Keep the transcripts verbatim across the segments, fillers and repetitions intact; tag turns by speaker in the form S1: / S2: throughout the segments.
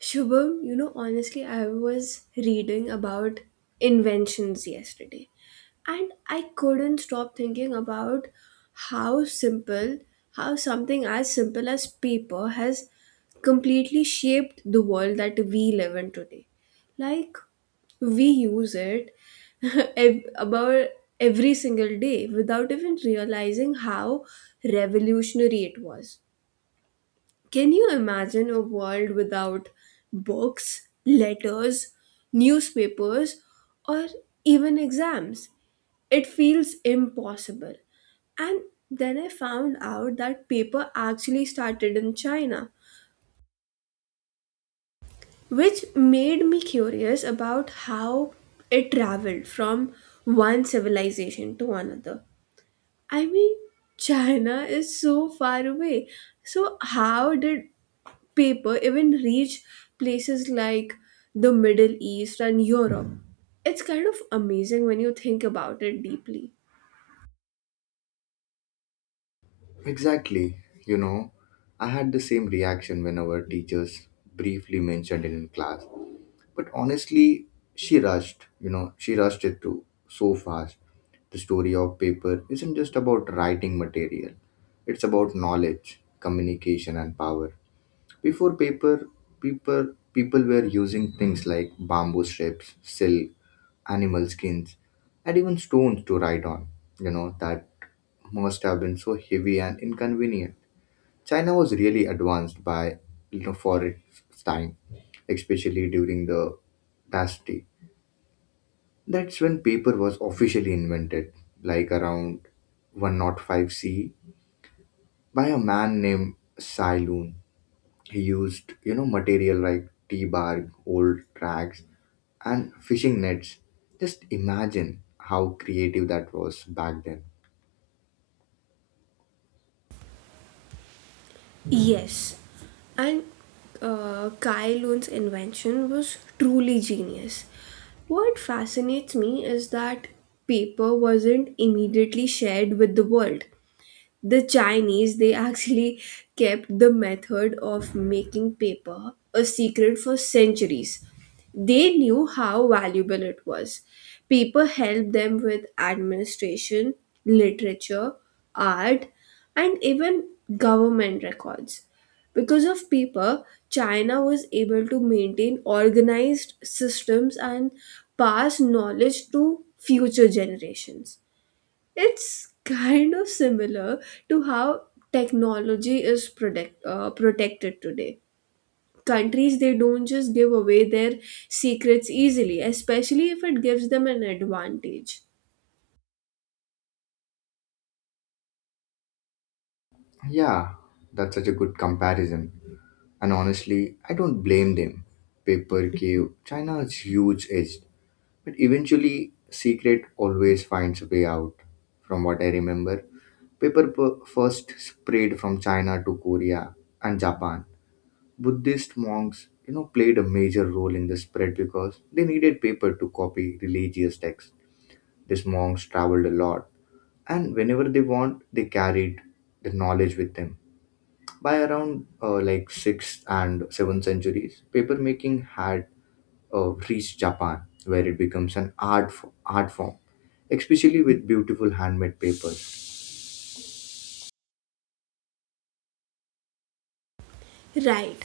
S1: Shubham, you know, honestly, I was reading about inventions yesterday and I couldn't stop thinking about how simple, how something as simple as paper has completely shaped the world that we live in today. Like, we use it ev- about every single day without even realizing how revolutionary it was. Can you imagine a world without books, letters, newspapers, or even exams? It feels impossible. And then I found out that paper actually started in China, which made me curious about how it traveled from one civilization to another. I mean, China is so far away. So, how did paper even reach places like the Middle East and Europe. It's kind of amazing when you think about it deeply.
S2: Exactly. You know, I had the same reaction when our teachers briefly mentioned it in class. But honestly, she rushed, you know, she rushed it through so fast. The story of paper isn't just about writing material, it's about knowledge, communication, and power. Before paper, people people were using things like bamboo strips, silk, animal skins, and even stones to write on. You know that must have been so heavy and inconvenient. China was really advanced by you know for its time, especially during the dynasty. That's when paper was officially invented, like around one oh five C, by a man named Sai Lun. He used, you know, material like tea bark, old rags, and fishing nets. Just imagine how creative that was back then.
S1: Yes, and uh, Kai Lun's invention was truly genius. What fascinates me is that paper wasn't immediately shared with the world. The Chinese, they actually kept the method of making paper a secret for centuries. They knew how valuable it was. Paper helped them with administration, literature, art, and even government records. Because of paper, China was able to maintain organized systems and pass knowledge to future generations. It's kind of similar to how technology is protect, uh, protected today. Countries, they don't just give away their secrets easily, especially if it gives them an advantage.
S2: Yeah, that's such a good comparison. And honestly, I don't blame them. Paper cave, China is huge edge, but eventually, secret always finds a way out. From what I remember, paper per- first spread from China to Korea and Japan. Buddhist monks, you know, played a major role in the spread because they needed paper to copy religious texts. These monks traveled a lot, and whenever they want, they carried the knowledge with them. By around uh, like sixth and seventh centuries, paper making had uh, reached Japan, where it becomes an art f- art form, especially with beautiful handmade papers.
S1: Right.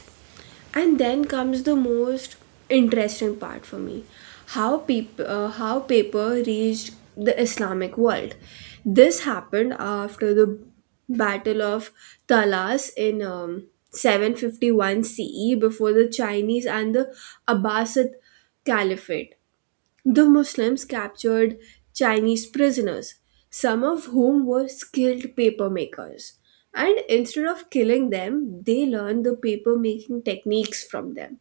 S1: And then comes the most interesting part for me, how, peop- uh, how paper reached the Islamic world. This happened after the Battle of Talas in um, seven fifty-one C E before the Chinese and the Abbasid Caliphate. The Muslims captured Chinese prisoners, some of whom were skilled paper makers. And instead of killing them, they learned the paper making techniques from them.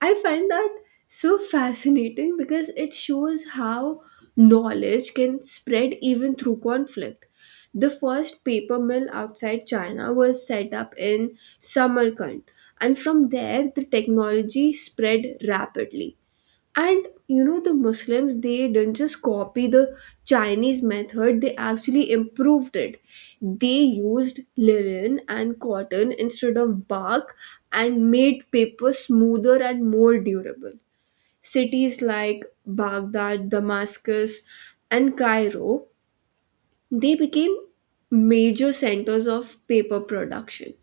S1: I find that so fascinating because it shows how knowledge can spread even through conflict. The first paper mill outside China was set up in Samarkand, and from there the technology spread rapidly. And you know, the Muslims, they didn't just copy the Chinese method, they actually improved it. They used linen and cotton instead of bark and made paper smoother and more durable. Cities like Baghdad, Damascus, and Cairo, they became major centers of paper production.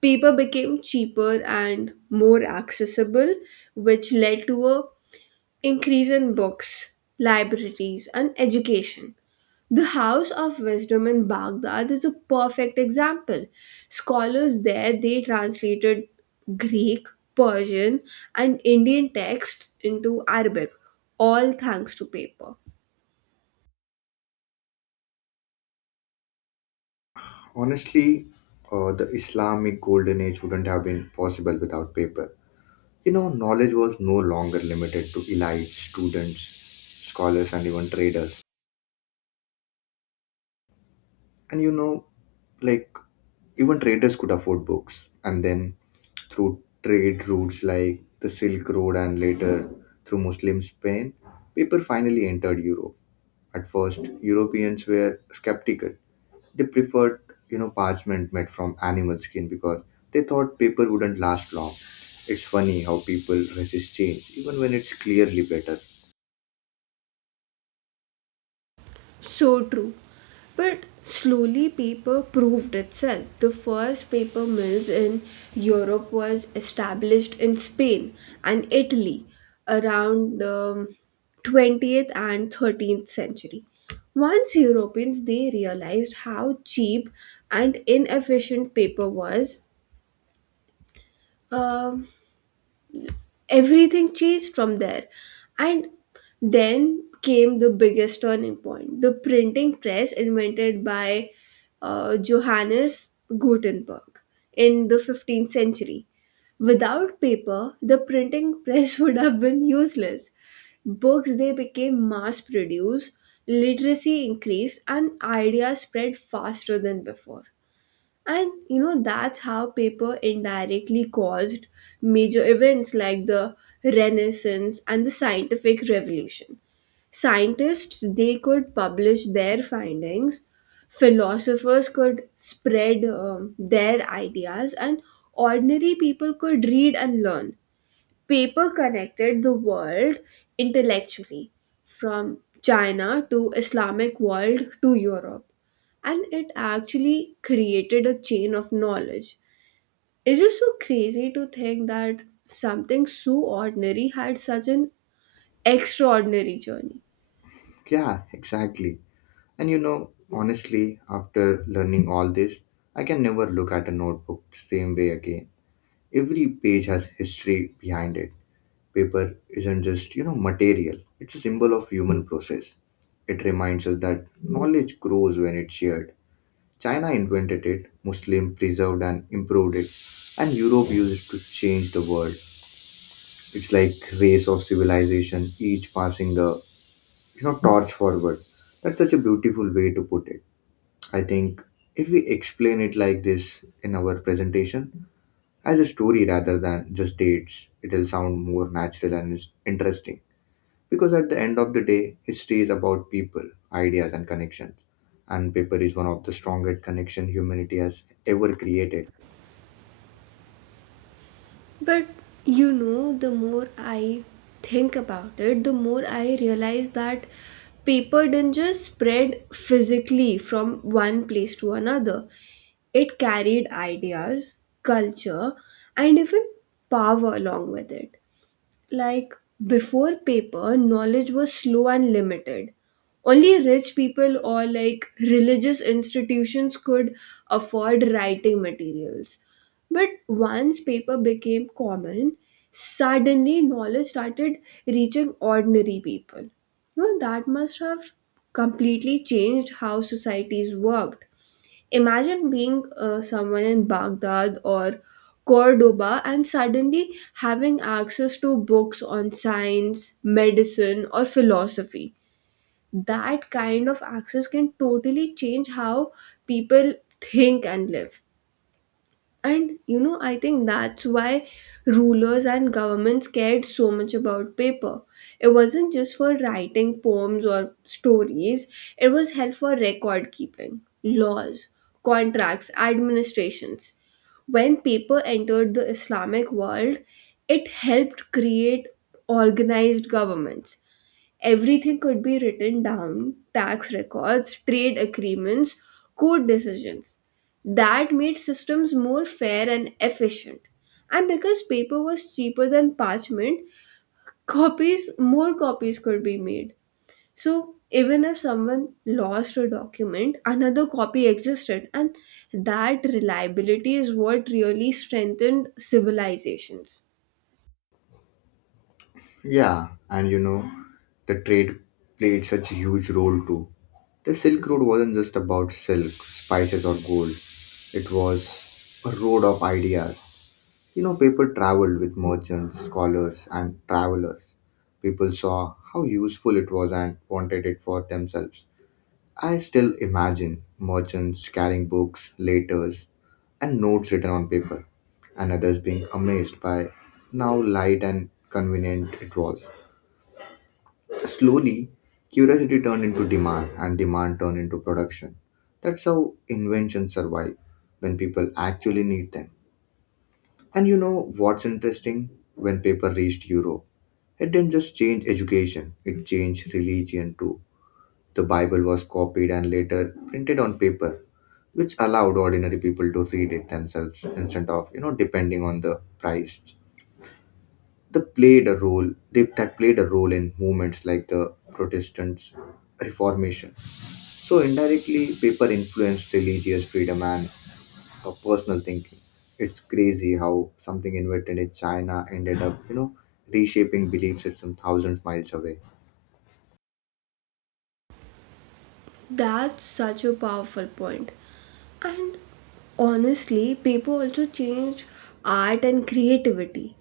S1: Paper became cheaper and more accessible, which led to a increase in books, libraries, and education. The House of Wisdom in Baghdad is a perfect example. Scholars there, they translated Greek, Persian, and Indian texts into Arabic, all thanks to paper.
S2: Honestly, uh, the Islamic golden age wouldn't have been possible without paper. You know, knowledge was no longer limited to elites, students, scholars, and even traders. And you know, like, even traders could afford books. And then through trade routes like the Silk Road and later through Muslim Spain, people finally entered Europe. At first, Europeans were skeptical. They preferred, you know, parchment made from animal skin because they thought paper wouldn't last long. It's funny how people resist change, even when it's clearly better.
S1: So true. But slowly paper proved itself. The first paper mills in Europe was established in Spain and Italy around the twentieth and thirteenth century. Once Europeans, they realized how cheap and inefficient paper was, um, everything changed from there. And then came the biggest turning point, the printing press, invented by uh, Johannes Gutenberg in the fifteenth century. Without paper, the printing press would have been useless. Books, they became mass produced, literacy increased, and ideas spread faster than before. And you know, that's how paper indirectly caused major events like the Renaissance and the scientific revolution. Scientists, they could publish their findings, philosophers could spread um, their ideas, and ordinary people could read and learn. Paper connected the world intellectually, from China to Islamic world to Europe, and it actually created a chain of knowledge. It's just so crazy to think that something so ordinary had such an extraordinary journey.
S2: Yeah, exactly. And you know, honestly, after learning all this, I can never look at a notebook the same way again. Every page has history behind it. Paper isn't just, you know, material, it's a symbol of human process. It reminds us that knowledge grows when it's shared. China invented it, Muslim preserved and improved it, and Europe used it to change the world. It's like race of civilization, each passing the you know torch forward. That's such a beautiful way to put it. I think if we explain it like this in our presentation as a story rather than just dates, it'll sound more natural and is- interesting, because at the end of the day, history is about people, ideas, and connections, and paper is one of the strongest connection humanity has ever created.
S1: But you know, the more I think about it, the more I realize that paper didn't just spread physically from one place to another, it carried ideas, culture, and even power along with it. Like, before paper, knowledge was slow and limited. Only rich people, or like religious institutions, could afford writing materials. But once paper became common, suddenly knowledge started reaching ordinary people. You know that must have completely changed how societies worked. Imagine being uh, someone in Baghdad or Cordoba and suddenly having access to books on science, medicine, or philosophy. That kind of access can totally change how people think and live. And you know, I think that's why rulers and governments cared so much about paper. It wasn't just for writing poems or stories, it was held for record keeping, laws, contracts, administrations. When paper entered the Islamic world, it helped create organized governments. Everything could be written down, tax records, trade agreements, court decisions. That made systems more fair and efficient. And because paper was cheaper than parchment, copies, more copies could be made. So even if someone lost a document, another copy existed, and that reliability is what really strengthened civilizations.
S2: Yeah, and you know, the trade played such a huge role too. The Silk Road wasn't just about silk, spices, or gold, it was a road of ideas. You know, people traveled with merchants, scholars, and travelers. People saw how useful it was and wanted it for themselves. I still imagine merchants carrying books, letters, and notes written on paper, and others being amazed by how light and convenient it was. Slowly, curiosity turned into demand, and demand turned into production. That's how inventions survive when people actually need them. And you know what's interesting? When paper reached Europe, it didn't just change education, it changed religion too. The Bible was copied and later printed on paper, which allowed ordinary people to read it themselves instead of, you know, depending on the price. The played a role they, that played a role in movements like the Protestant Reformation. So indirectly, paper influenced religious freedom and uh, personal thinking. It's crazy how something invented in China ended up, you know, reshaping belief system thousands miles away.
S1: That's such a powerful point. And honestly, paper also changed art and creativity.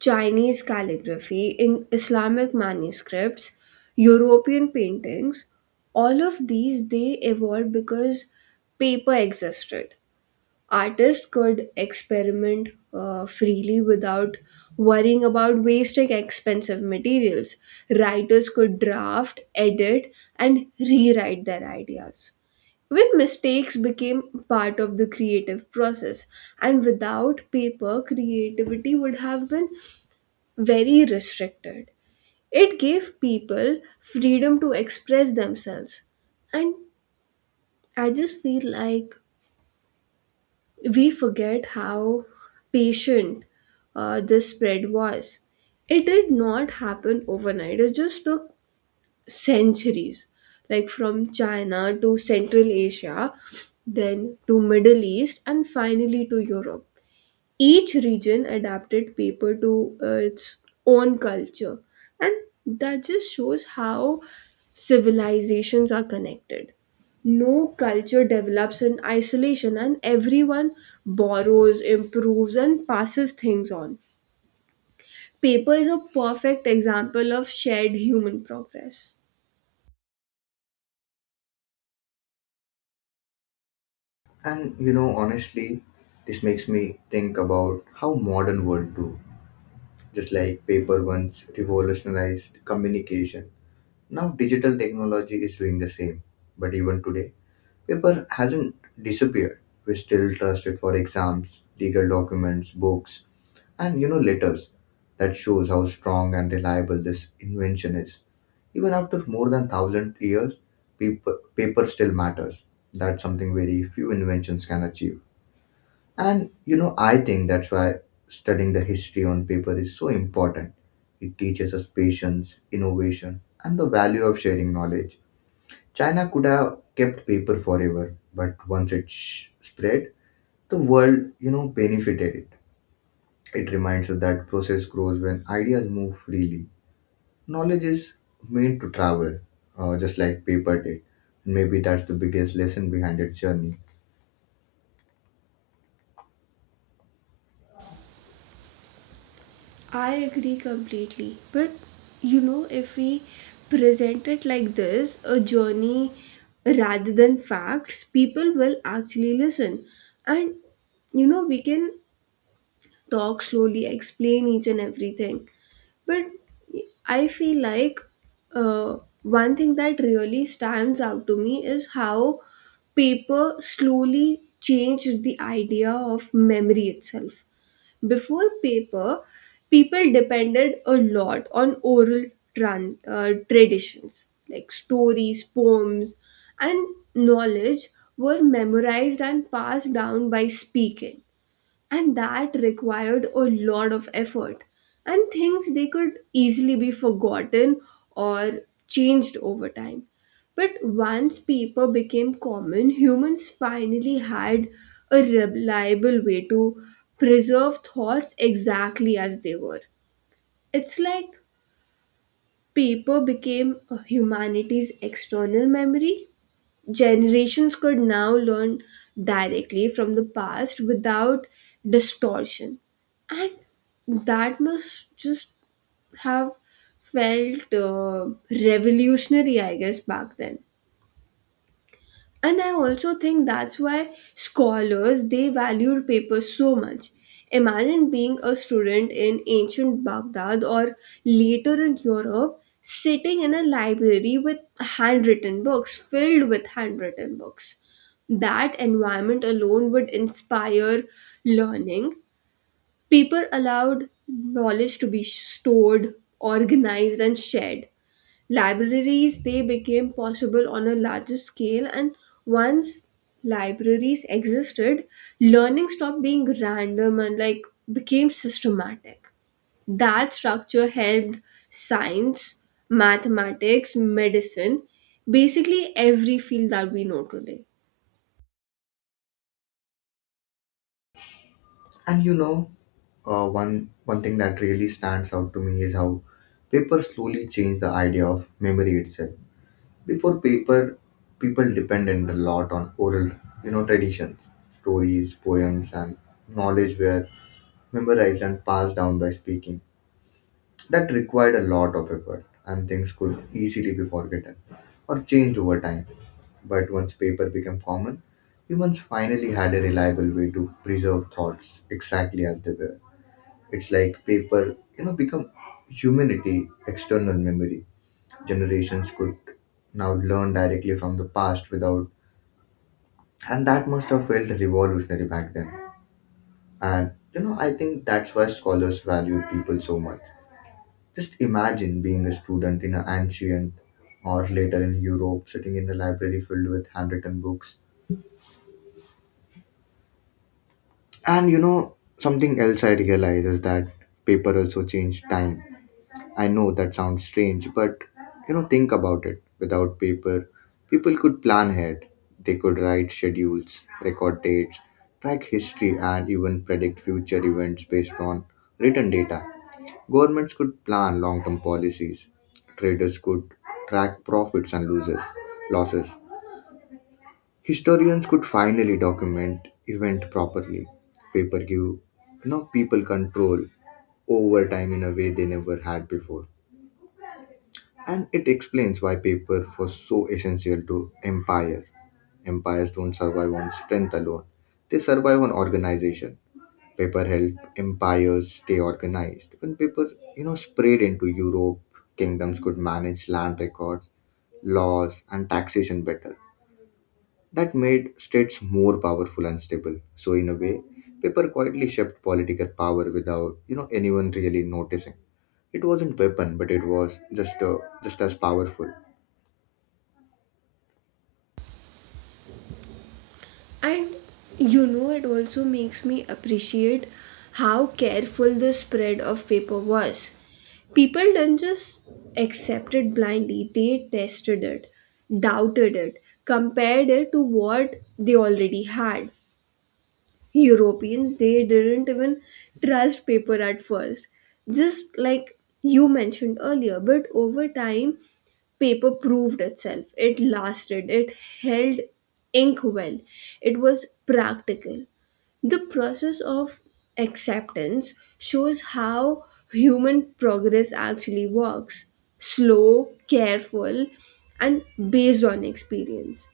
S1: Chinese calligraphy, in Islamic manuscripts, European paintings, all of these, they evolved because paper existed. Artists could experiment uh, freely without worrying about wasting expensive materials. Writers could draft, edit, and rewrite their ideas. When mistakes became part of the creative process, and without paper, creativity would have been very restricted. It gave people freedom to express themselves. And I just feel like we forget how patient uh, this spread was. It did not happen overnight, it just took centuries, like from China to Central Asia, then to Middle East, and finally to Europe. Each region adapted paper to uh, its own culture, and that just shows how civilizations are connected. No culture develops in isolation, and everyone borrows, improves, and passes things on. Paper is a perfect example of shared human progress.
S2: And you know, honestly, this makes me think about how modern world too. Just like paper once revolutionized communication, now digital technology is doing the same. But even today, paper hasn't disappeared. We still trust it for exams, legal documents, books, and you know letters. That shows how strong and reliable this invention is, even after more than one thousand years. Paper, paper still matters. That's something very few inventions can achieve. And you know I think that's why studying the history on paper is so important. It teaches us patience, innovation, and the value of sharing knowledge. China could have kept paper forever, but once it sh- spread, the world you know benefited it. It reminds us that process grows when ideas move freely. Knowledge is meant to travel, uh, just like paper did. Maybe that's the biggest lesson behind its journey.
S1: I agree completely. But you know, if we present it like this, a journey rather than facts, people will actually listen. And you know, we can talk slowly, explain each and everything. But I feel like uh, one thing that really stands out to me is how paper slowly changed the idea of memory itself. Before paper, people depended a lot on oral tran- uh, traditions like stories, poems, and knowledge were memorized and passed down by speaking, and that required a lot of effort, and things they could easily be forgotten or changed over time. But once paper became common, humans finally had a reliable way to preserve thoughts exactly as they were. It's like paper became humanity's external memory. Generations could now learn directly from the past without distortion. And that must just have felt uh, revolutionary, I guess, back then. And I also think that's why scholars, they valued papers so much. Imagine being a student in ancient Baghdad or later in Europe, sitting in a library with handwritten books filled with handwritten books. That environment alone would inspire learning. People allowed knowledge to be stored, organized, and shared. Libraries, they became possible on a larger scale, and once libraries existed, learning stopped being random and like became systematic. That structure helped science, mathematics, medicine, basically every field that we know today.
S2: And you know, uh, one one thing that really stands out to me is how paper slowly changed the idea of memory itself. Before paper, people depended a lot on oral, you know, traditions, stories, poems, and knowledge were memorized and passed down by speaking. That required a lot of effort, and things could easily be forgotten or changed over time. But once paper became common, humans finally had a reliable way to preserve thoughts exactly as they were. It's like paper, you know, become humanity external memory. Generations could now learn directly from the past without, and that must have felt revolutionary back then. And you know, I think that's why scholars value people so much. Just imagine being a student in an ancient or later in Europe, sitting in a library filled with handwritten books. And you know, something else I realize is that paper also changed time. I know that sounds strange, but you know, think about it. Without paper, people could plan ahead. They could write schedules, record dates, track history, and even predict future events based on written data. Governments could plan long term policies. Traders could track profits and loses, losses. Historians could finally document event properly. Paper give you know people control over time in a way they never had before. And it explains why paper was so essential to empire. Empires don't survive on strength alone, they survive on organization. Paper helped empires stay organized. When paper you know spread into Europe, kingdoms could manage land records, laws, and taxation better. That made states more powerful and stable. So in a way, paper quietly shaped political power without you know anyone really noticing. It wasn't weapon, but it was just uh, just as powerful.
S1: And you know, it also makes me appreciate how careful the spread of paper was. People didn't just accept it blindly, they tested it, doubted it, compared it to what they already had. Europeans, they didn't even trust paper at first, just like you mentioned earlier. But over time, paper proved itself. It lasted, it held ink well, it was practical. The process of acceptance shows how human progress actually works, slow, careful, and based on experience.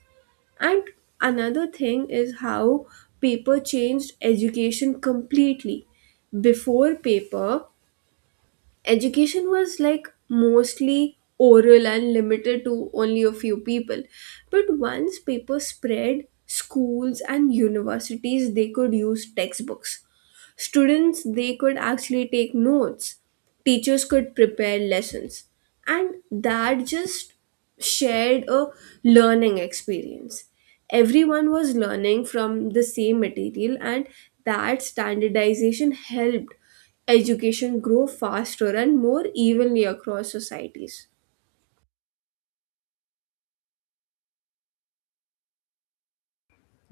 S1: And another thing is how paper changed education completely. Before paper, education was like mostly oral and limited to only a few people. But once paper spread, schools and universities, they could use textbooks. Students, they could actually take notes, teachers could prepare lessons, and that just shared a learning experience. Everyone was learning from the same material, and that standardization helped education grow faster and more evenly across societies.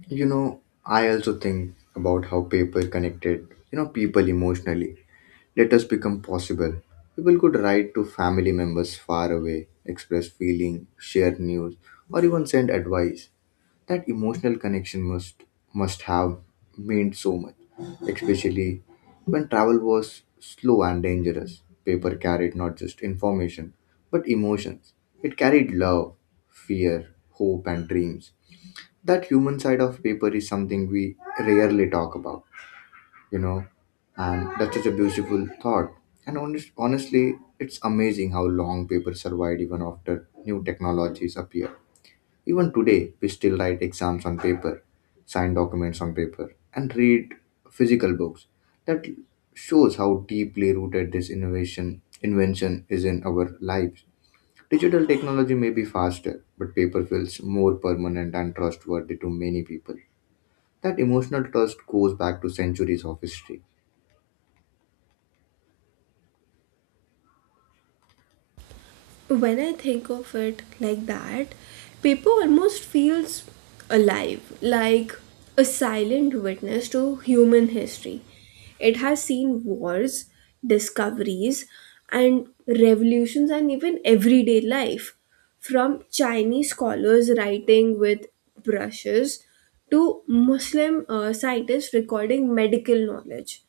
S2: You know, I also think about how paper connected, you know, people emotionally. Letters become possible. People could write to family members far away, express feeling, share news, or even send advice. That emotional connection must must have meant so much, especially when travel was slow and dangerous. Paper carried not just information, but emotions. It carried love, fear, hope, and dreams. That human side of paper is something we rarely talk about. you know and that's such a beautiful thought. And honest, honestly it's amazing how long paper survived even after new technologies appear. Even today we still write exams on paper, sign documents on paper, and read physical books. That shows how deeply rooted this innovation invention is in our lives. Digital technology may be faster, but paper feels more permanent and trustworthy to many people. That emotional trust goes back to centuries of history.
S1: When I think of it like that, paper almost feels alive, like a silent witness to human history. It has seen wars, discoveries, and revolutions, and even everyday life. From Chinese scholars writing with brushes to Muslim uh, scientists recording medical knowledge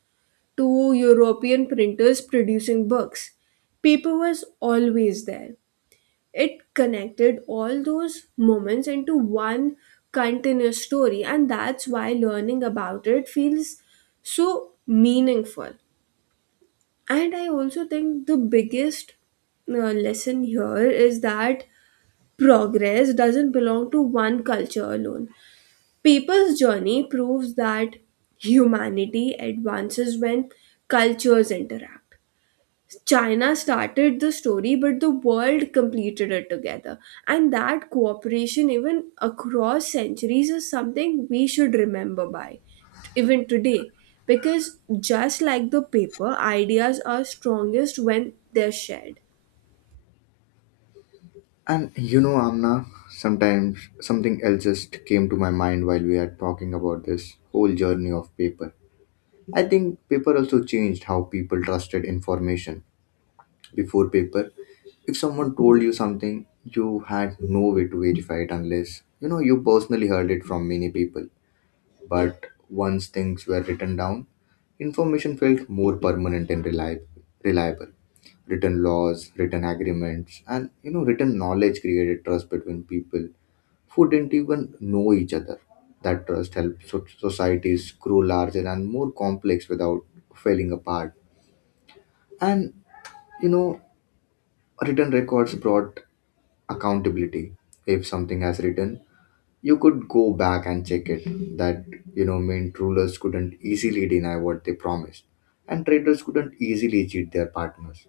S1: to European printers producing books, paper was always there. It connected all those moments into one continuous story, and that's why learning about it feels so meaningful. And I also think the biggest uh, lesson here is that progress doesn't belong to one culture alone. People's journey proves that humanity advances when cultures interact. China started the story, but the world completed it together. And that cooperation, even across centuries, is something we should remember by, t- even today. Because just like the paper, ideas are strongest when they're shared.
S2: And you know, Amna, sometimes something else just came to my mind while we are talking about this whole journey of paper. I think paper also changed how people trusted information. Before paper, if someone told you something, you had no way to verify it unless you know you personally heard it from many people. But once things were written down, information felt more permanent and reliable. reliable. Written laws, written agreements, and you know, written knowledge created trust between people who didn't even know each other. That trust helped so- societies grow larger and more complex without falling apart. And you know, written records brought accountability. If something has written, you could go back and check it. That you know, meant rulers couldn't easily deny what they promised, and traders couldn't easily cheat their partners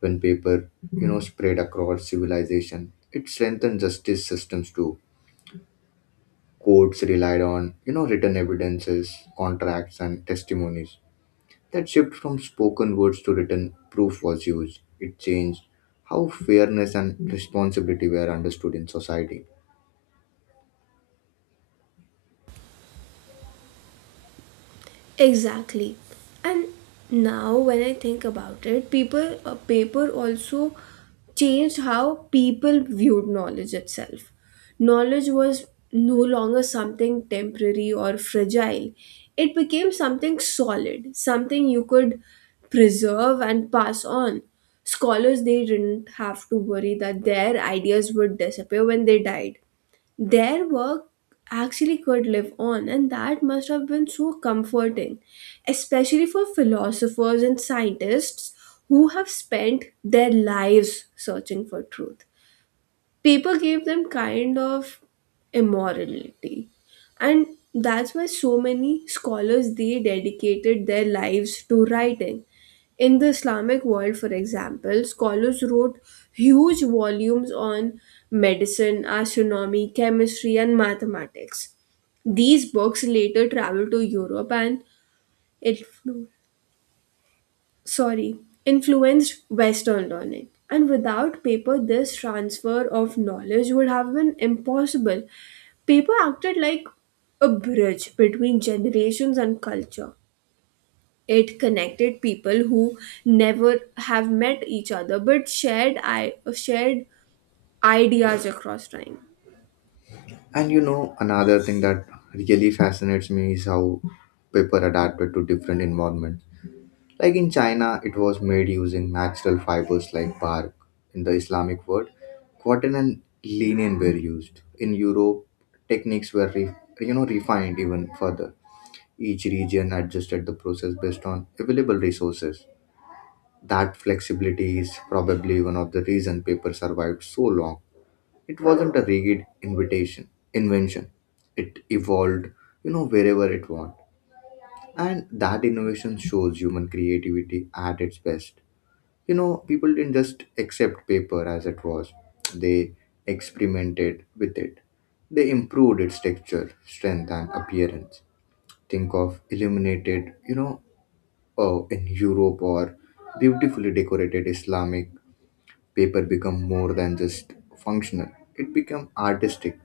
S2: when paper you know spread across civilization. It strengthened justice systems too. Courts relied on you know written evidences, contracts, and testimonies. That shift from spoken words to written proof was used. It changed how fairness and responsibility were understood in society.
S1: Exactly. And now when I think about it, people uh, paper also changed how people viewed knowledge itself. Knowledge was no longer something temporary or fragile. It became something solid, something you could preserve and pass on. Scholars, they didn't have to worry that their ideas would disappear when they died. Their work actually could live on, and that must have been so comforting, especially for philosophers and scientists who have spent their lives searching for truth. Paper gave them kind of immorality. And that's why so many scholars, they dedicated their lives to writing. In the Islamic world, for example, scholars wrote huge volumes on medicine, astronomy, chemistry, and mathematics. These books later traveled to Europe and it, sorry, influenced Western learning. And without paper, this transfer of knowledge would have been impossible. Paper acted like a bridge between generations and culture. It connected people who never have met each other but shared I- shared ideas across time.
S2: And you know another thing that really fascinates me is how paper adapted to different environments. Like in China, it was made using natural fibers like bark. In the Islamic world, cotton and linen were used. In Europe, techniques were re- you know refined even further. Each region adjusted the process based on available resources. That flexibility is probably one of the reason paper survived so long. It wasn't a rigid invitation invention. It evolved, you know, wherever it wanted. And that innovation shows human creativity at its best. You know, people didn't just accept paper as it was, they experimented with it. They improved its texture, strength, and appearance. Think of illuminated, you know, oh, in Europe or beautifully decorated Islamic paper become more than just functional. It became artistic.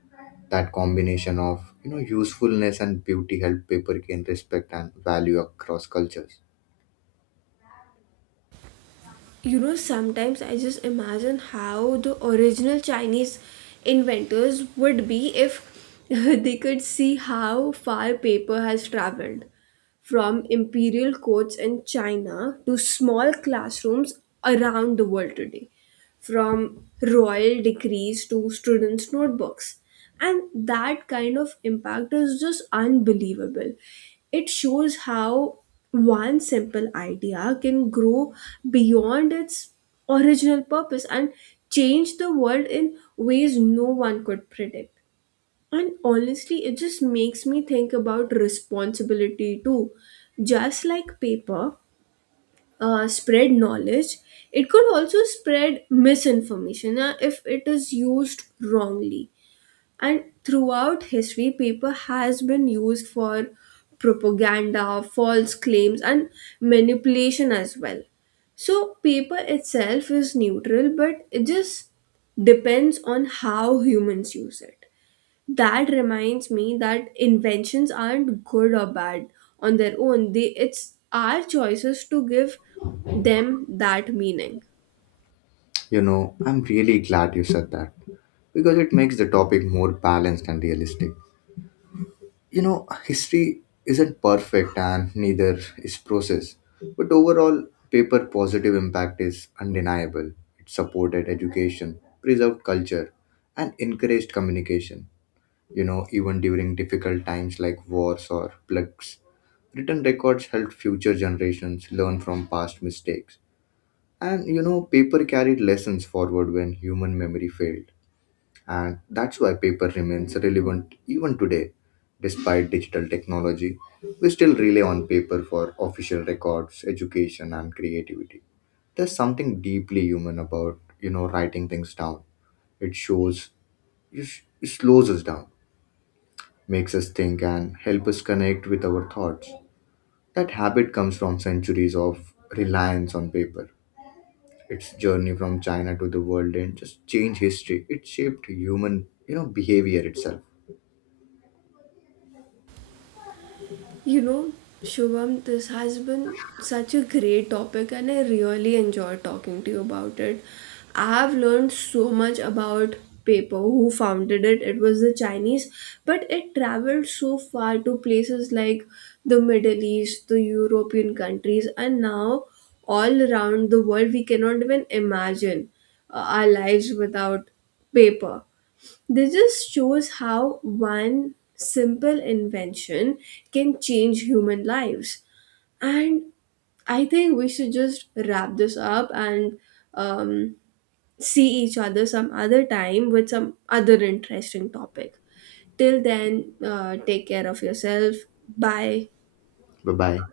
S2: That combination of you know usefulness and beauty helped paper gain respect and value across cultures.
S1: You know, sometimes I just imagine how the original Chinese inventors would be if they could see how far paper has traveled, from imperial courts in China to small classrooms around the world today, from royal decrees to students' notebooks. And that kind of impact is just unbelievable. It shows how one simple idea can grow beyond its original purpose and change the world in ways no one could predict. And honestly, it just makes me think about responsibility too. Just like paper, uh, spread knowledge, it could also spread misinformation uh, if it is used wrongly. And throughout history, paper has been used for propaganda, false claims, and manipulation as well. So, paper itself is neutral, but it just depends on how humans use it. That reminds me that inventions aren't good or bad on their own, they, it's our choices to give them that meaning.
S2: You know, I'm really glad you said that because it makes the topic more balanced and realistic. You know, history isn't perfect and neither is process, but overall, paper positive impact is undeniable. It supported education, preserved culture, and encouraged communication. You know, even during difficult times like wars or plagues, written records helped future generations learn from past mistakes. And you know, paper carried lessons forward when human memory failed. And that's why paper remains relevant even today. Despite digital technology, we still rely on paper for official records, education, and creativity. There's something deeply human about, you know, writing things down. It shows, it slows us down, makes us think, and help us connect with our thoughts. That habit comes from centuries of reliance on paper. Its journey from China to the world and just changed history. It shaped human, you know, behavior itself.
S1: You know, Shubham, this has been such a great topic and I really enjoy talking to you about it. I have learned so much about paper, who founded it. It was the Chinese, but it traveled so far to places like the Middle East, the European countries, and now all around the world, we cannot even imagine uh, our lives without paper. This just shows how one simple invention can change human lives. And I think we should just wrap this up and um, see each other some other time with some other interesting topic. Till then, uh, take care of yourself. Bye.
S2: Bye bye.